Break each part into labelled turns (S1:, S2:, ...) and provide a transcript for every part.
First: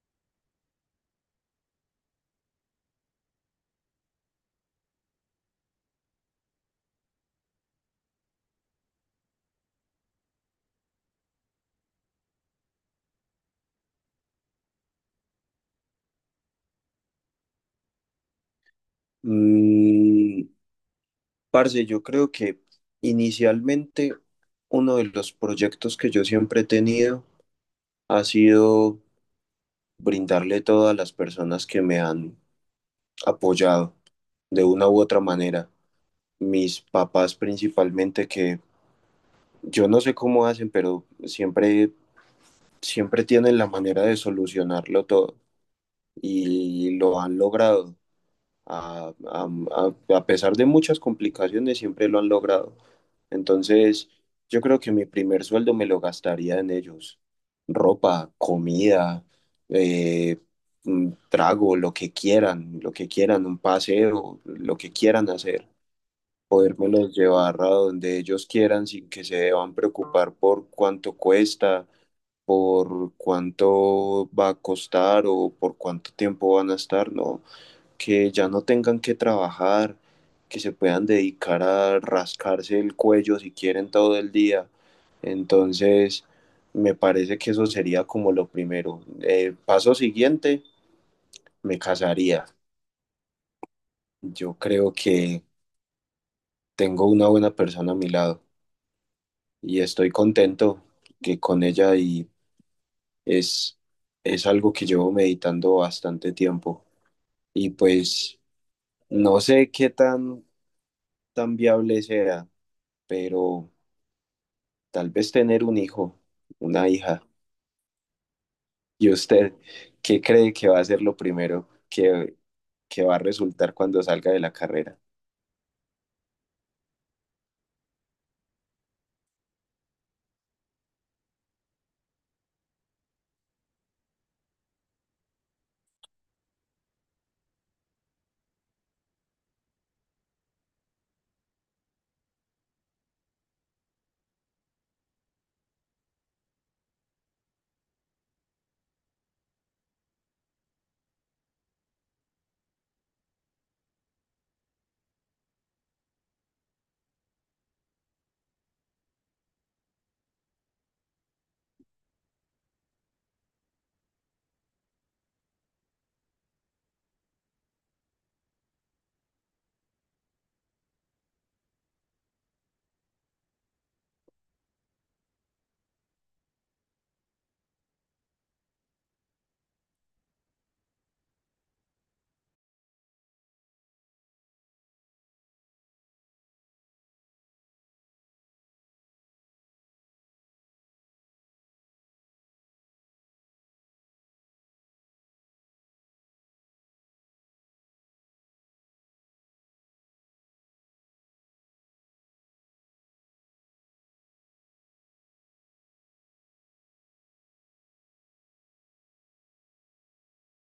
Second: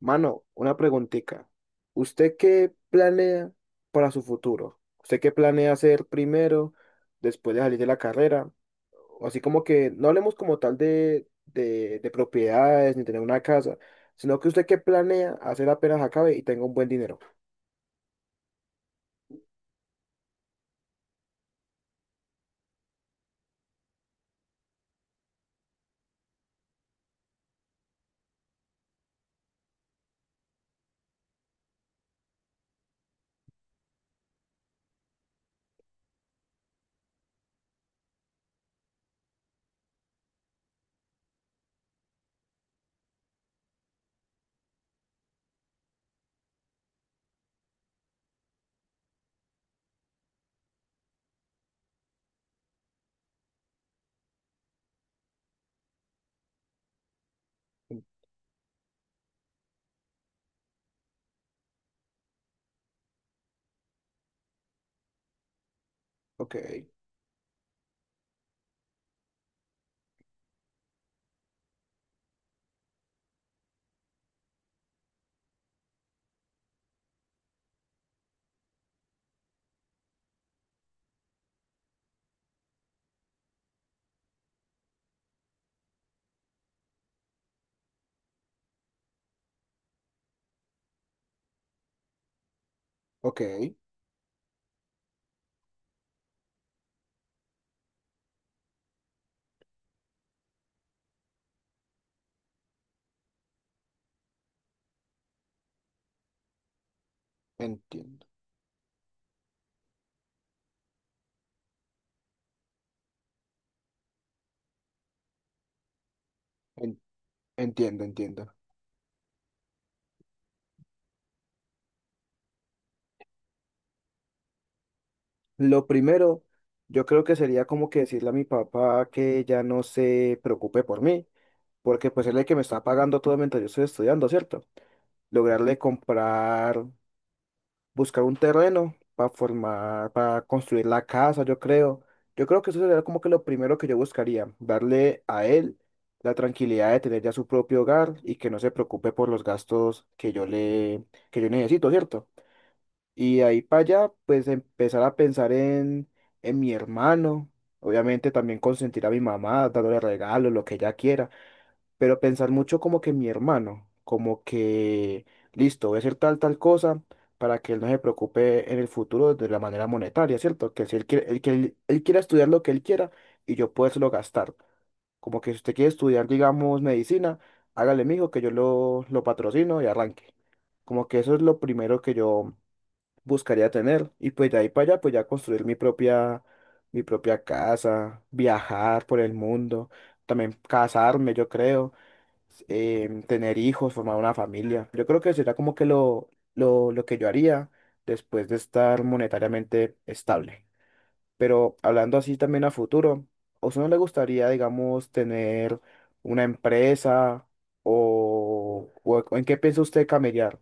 S1: Mano, una preguntita. ¿Usted qué planea para su futuro? ¿Usted qué planea hacer primero, después de salir de la carrera? O así como que no hablemos como tal de propiedades ni tener una casa, sino que usted qué planea hacer apenas acabe y tenga un buen dinero.
S2: Mm, parce, yo creo que inicialmente uno de los proyectos que yo siempre he tenido ha sido brindarle todo a las personas que me han apoyado de una u otra manera. Mis papás principalmente que yo no sé cómo hacen, pero siempre tienen la manera de solucionarlo todo y lo han logrado. A pesar de muchas complicaciones, siempre lo han logrado. Entonces, yo creo que mi primer sueldo me lo gastaría en ellos. Ropa, comida, eh, trago, lo que quieran, un paseo, lo que quieran hacer.
S1: Ok,
S2: Podérmelos llevar a donde ellos quieran sin que se deban preocupar por cuánto cuesta, por cuánto va a costar o por cuánto tiempo van a estar, ¿no? Que ya no tengan que trabajar, que se puedan dedicar a rascarse el cuello si quieren todo el día. Entonces, me parece que eso sería como lo primero. Paso siguiente, me casaría.
S1: ok,
S2: Yo creo que tengo una buena persona a mi lado y estoy contento que con ella y es, es algo que llevo meditando bastante tiempo. Y
S1: entiendo,
S2: pues no sé qué tan viable sea, pero tal vez tener un hijo, una
S1: en-
S2: hija.
S1: entiendo, entiendo.
S2: ¿Y usted qué cree que va a ser lo primero que va a resultar cuando salga de la carrera?
S1: Lo primero, yo creo que sería como que decirle a mi papá que ya no se preocupe por mí porque pues él es el que me está pagando todo mientras yo estoy estudiando, ¿cierto? Lograrle comprar, buscar un terreno para formar, para construir la casa, yo creo. Yo creo que eso sería como que lo primero que yo buscaría, darle a él la tranquilidad de tener ya su propio hogar y que no se preocupe por los gastos que yo le, que yo necesito, ¿cierto? Y de ahí para allá, pues empezar a pensar en mi hermano, obviamente también consentir a mi mamá, dándole regalos, lo que ella quiera, pero pensar mucho como que mi hermano, como que, listo, voy a hacer tal cosa para que él no se preocupe en el futuro de la manera monetaria, ¿cierto? Que si él quiere, él, que él quiera estudiar lo que él quiera y yo lo gastar. Como que si usted quiere estudiar, digamos, medicina, hágale, mijo, que yo lo patrocino y arranque. Como que eso es lo primero que yo buscaría tener. Y pues de ahí para allá, pues ya construir mi propia casa, viajar por el mundo, también casarme, yo creo, tener hijos, formar una familia. Yo creo que sería como que lo que yo haría después de estar monetariamente estable. Pero hablando así también a futuro, ¿a usted no le gustaría, digamos, tener una empresa o, o en qué piensa usted camellar?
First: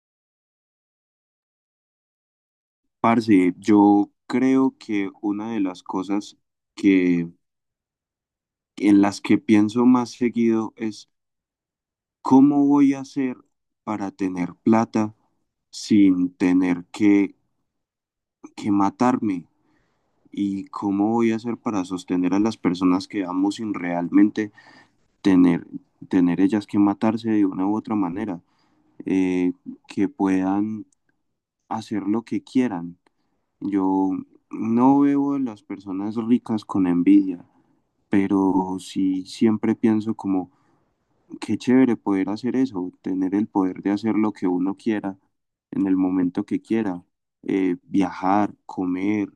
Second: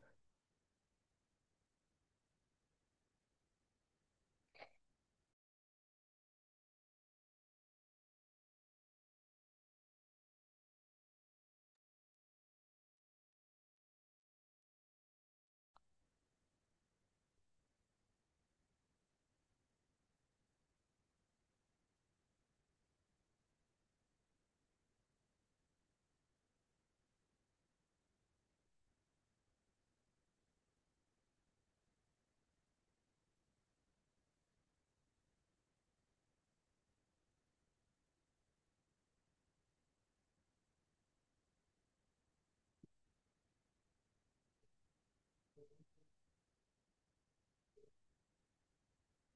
S2: Parce, yo creo que una de las cosas que en las que pienso más seguido es cómo voy a hacer para tener plata sin tener que matarme y cómo voy a hacer para sostener a las personas que amo sin realmente tener, tener ellas que matarse de una u otra manera. eh, que puedan hacer lo que quieran. Yo no veo a las personas ricas con envidia, pero sí siempre pienso como, qué chévere poder hacer eso, tener el poder de hacer lo que uno quiera en el momento que quiera, viajar, comer,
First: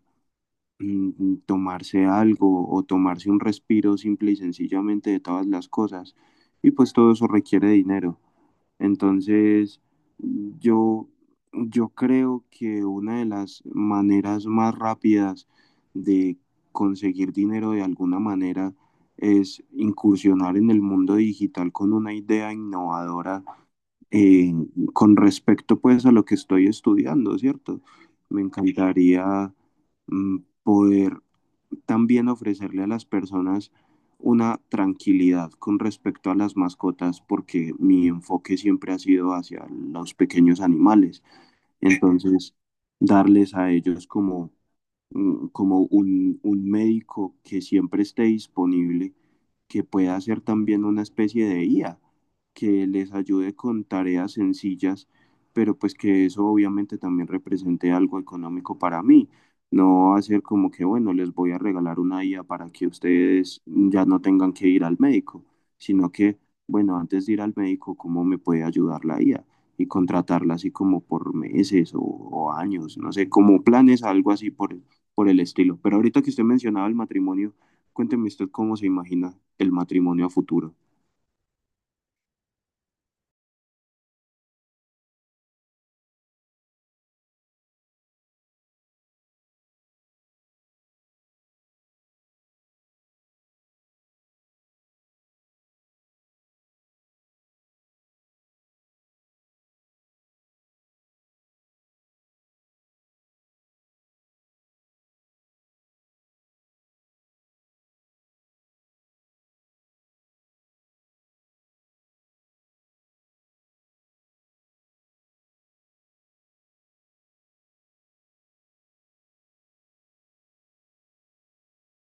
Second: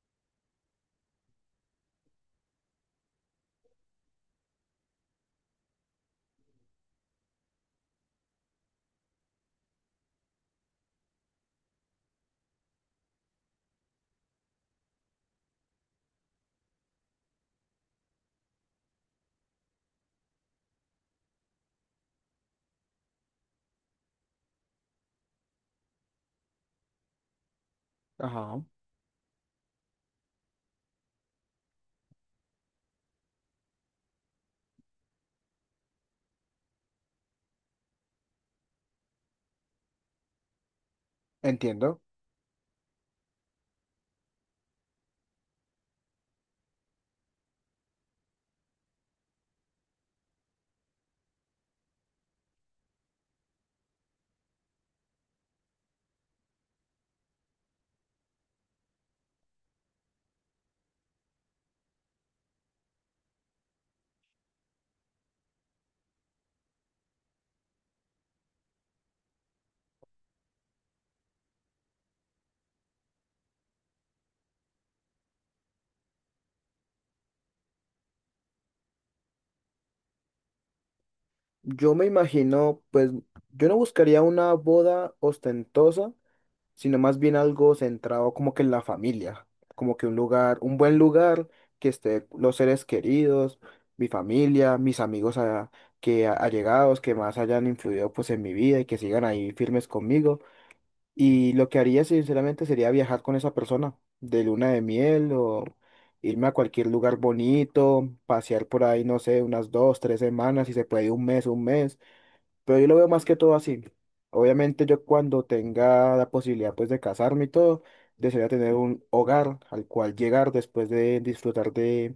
S2: tomarse algo o tomarse un respiro simple y sencillamente de todas las cosas. Y pues todo eso requiere dinero. Entonces, yo, yo creo que una de las maneras más rápidas de conseguir dinero de alguna manera es incursionar en el mundo digital con una idea innovadora eh, con respecto pues a lo que estoy estudiando, ¿cierto? Me
S1: Ajá,
S2: encantaría mm, poder también ofrecerle a las personas una tranquilidad con respecto a las mascotas porque mi enfoque siempre ha sido hacia los pequeños animales.
S1: entiendo.
S2: Entonces, darles a ellos como como un médico que siempre esté disponible, que pueda ser también una especie de IA, que les ayude con tareas sencillas, pero pues que eso obviamente también represente algo económico para mí. No hacer como que, bueno, les voy a regalar una IA para que ustedes ya no tengan que ir al médico, sino que, bueno, antes de ir al médico, ¿cómo me puede ayudar la IA? Y contratarla así como por meses o años, no sé, como planes, algo así por el estilo. Pero ahorita que usted mencionaba el matrimonio, cuénteme usted cómo se imagina el matrimonio a futuro.
S1: Yo me imagino, pues yo no buscaría una boda ostentosa, sino más bien algo centrado como que en la familia, como que un lugar, un buen lugar, que esté los seres queridos, mi familia, mis amigos que allegados, que más hayan influido pues en mi vida y que sigan ahí firmes conmigo. Y lo que haría sinceramente sería viajar con esa persona de luna de miel o irme a cualquier lugar bonito, pasear por ahí, no sé, unas dos, tres semanas, si se puede un mes, un mes, pero yo lo veo más que todo así. Obviamente yo cuando tenga la posibilidad pues de casarme y todo, desearía tener un hogar al cual llegar después de disfrutar de,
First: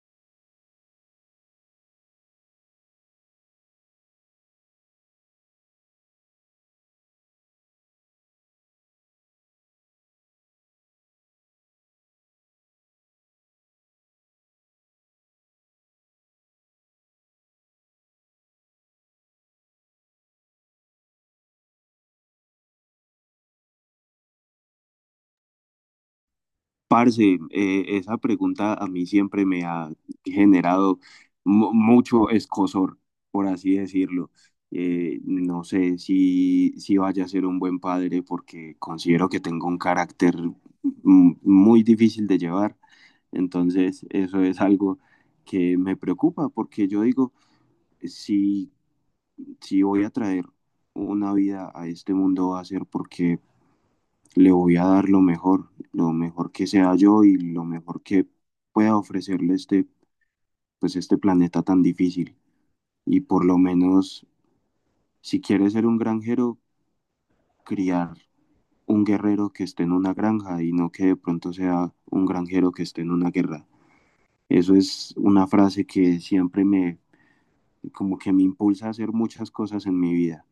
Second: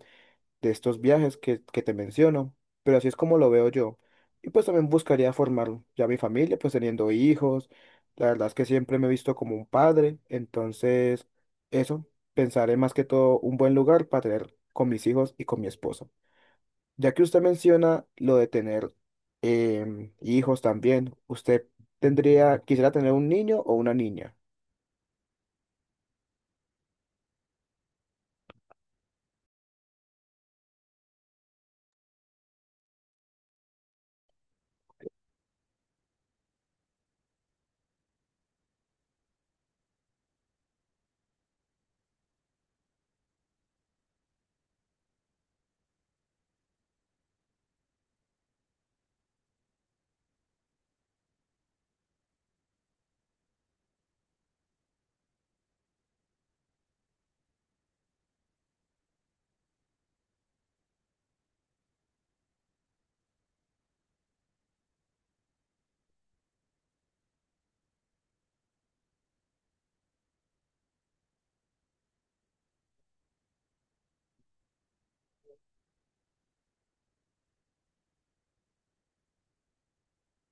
S1: de estos viajes que te menciono. Pero así es como lo veo yo. Y pues también buscaría formar ya mi familia, pues teniendo hijos. La verdad es que siempre me he visto como un padre. Entonces, eso, pensaré más que todo un buen lugar para tener con mis hijos y con mi esposa. Ya que usted menciona lo de tener, hijos también, ¿usted tendría, quisiera tener un niño o una niña?
S2: Parce, esa pregunta a mí siempre me ha generado mucho escozor, por así decirlo. No sé si vaya a ser un buen padre porque considero que tengo un carácter muy difícil de llevar. Entonces, eso es algo que me preocupa porque yo digo, si si voy a traer una vida a este mundo va a ser porque le voy a dar lo mejor que sea yo y lo mejor que pueda ofrecerle pues este planeta tan difícil. Y por lo menos, si quieres ser un granjero, criar un guerrero que esté en una granja y no que de pronto sea un granjero que esté en una guerra. Eso es una frase que siempre me, como que me impulsa a hacer muchas cosas en mi vida.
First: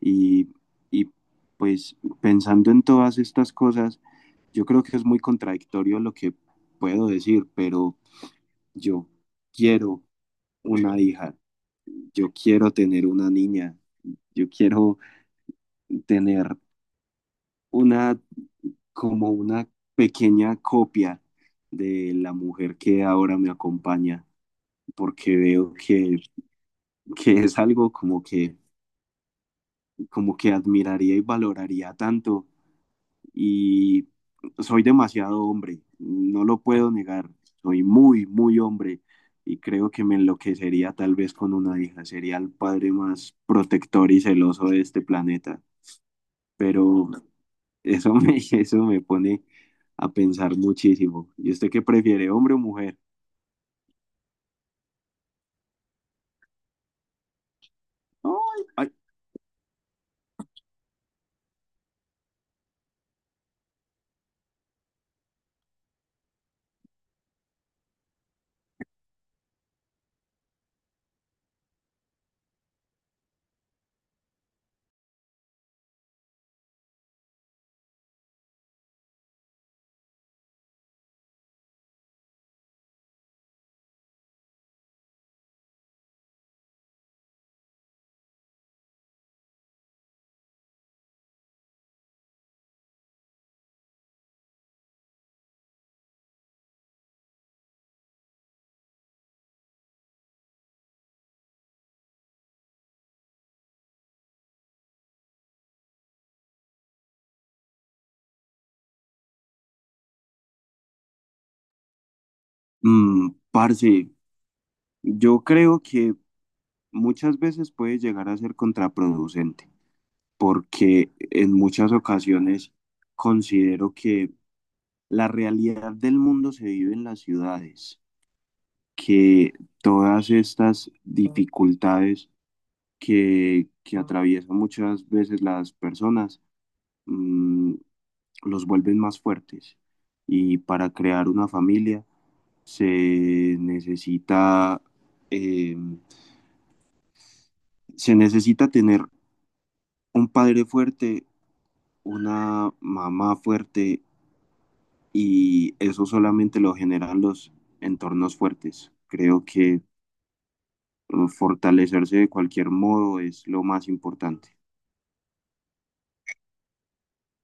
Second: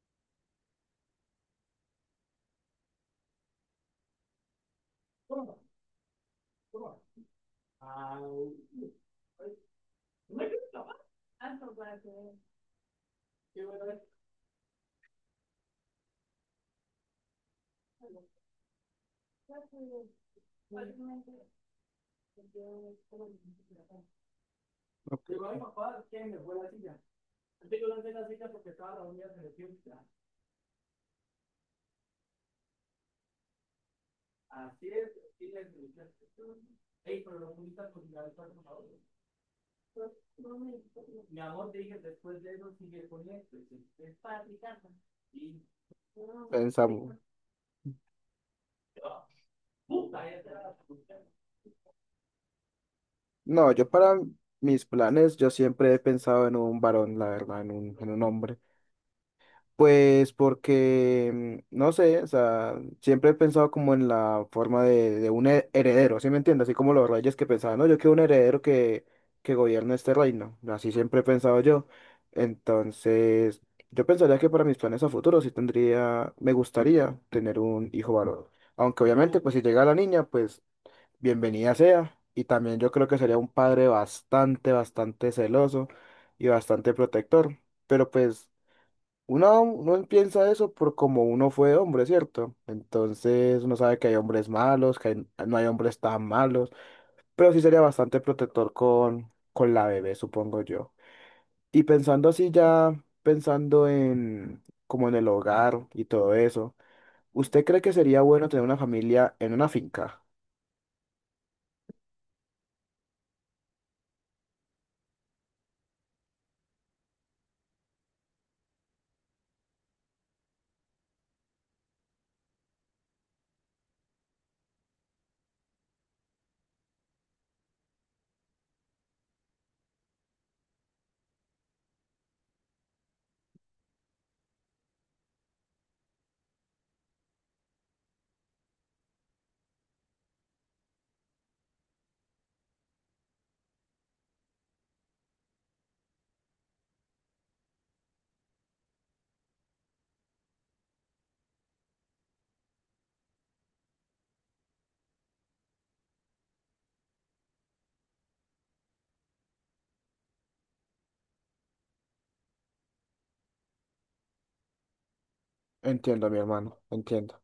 S2: Y, y pues pensando en todas estas cosas, yo creo que es muy contradictorio lo que puedo decir, pero yo quiero una hija, yo quiero tener una niña, yo quiero tener una como una pequeña copia de la mujer que ahora me acompaña,
S1: Ok.
S2: porque veo que es algo como que admiraría y valoraría tanto y soy demasiado hombre, no lo puedo negar, soy muy, muy hombre y creo que me enloquecería tal vez con una hija, sería el padre más protector y celoso de este planeta, pero
S1: Pensamos.
S2: eso me, eso me pone a pensar muchísimo. ¿Y usted qué prefiere, hombre o mujer?
S1: No, yo para mis planes, yo siempre he pensado en un varón, la verdad, en un hombre.
S2: Ay, ay.
S1: Pues porque, no sé, o sea, siempre he pensado como en la forma de un heredero, ¿sí me entiendes? Así como los reyes que pensaban, no, yo quiero un heredero que gobierne este reino, así siempre he pensado yo. Entonces, yo pensaría que para mis planes a futuro sí tendría, me gustaría tener un hijo varón. Aunque obviamente, pues si llega la niña, pues bienvenida sea. Y también yo creo que sería un padre bastante, bastante celoso y bastante protector. Pero pues... Uno piensa eso por como uno fue hombre, ¿cierto? Entonces uno sabe que hay hombres malos, que no hay hombres tan malos, pero sí sería bastante protector con la bebé, supongo yo. Y pensando así ya, pensando en como en el hogar y todo eso, ¿usted cree que sería bueno tener una familia en una finca?
S2: Parce, yo creo que muchas veces puede llegar a ser contraproducente, porque en muchas ocasiones considero que la realidad del mundo se vive en las ciudades, que todas estas dificultades que atraviesan muchas veces las personas mm, los vuelven más fuertes. Y para crear una familia se necesita, eh, se necesita tener un padre fuerte, una mamá fuerte, y eso solamente lo generan los entornos fuertes. Creo que fortalecerse de cualquier modo es lo más importante.
S1: Entiendo, mi hermano, entiendo.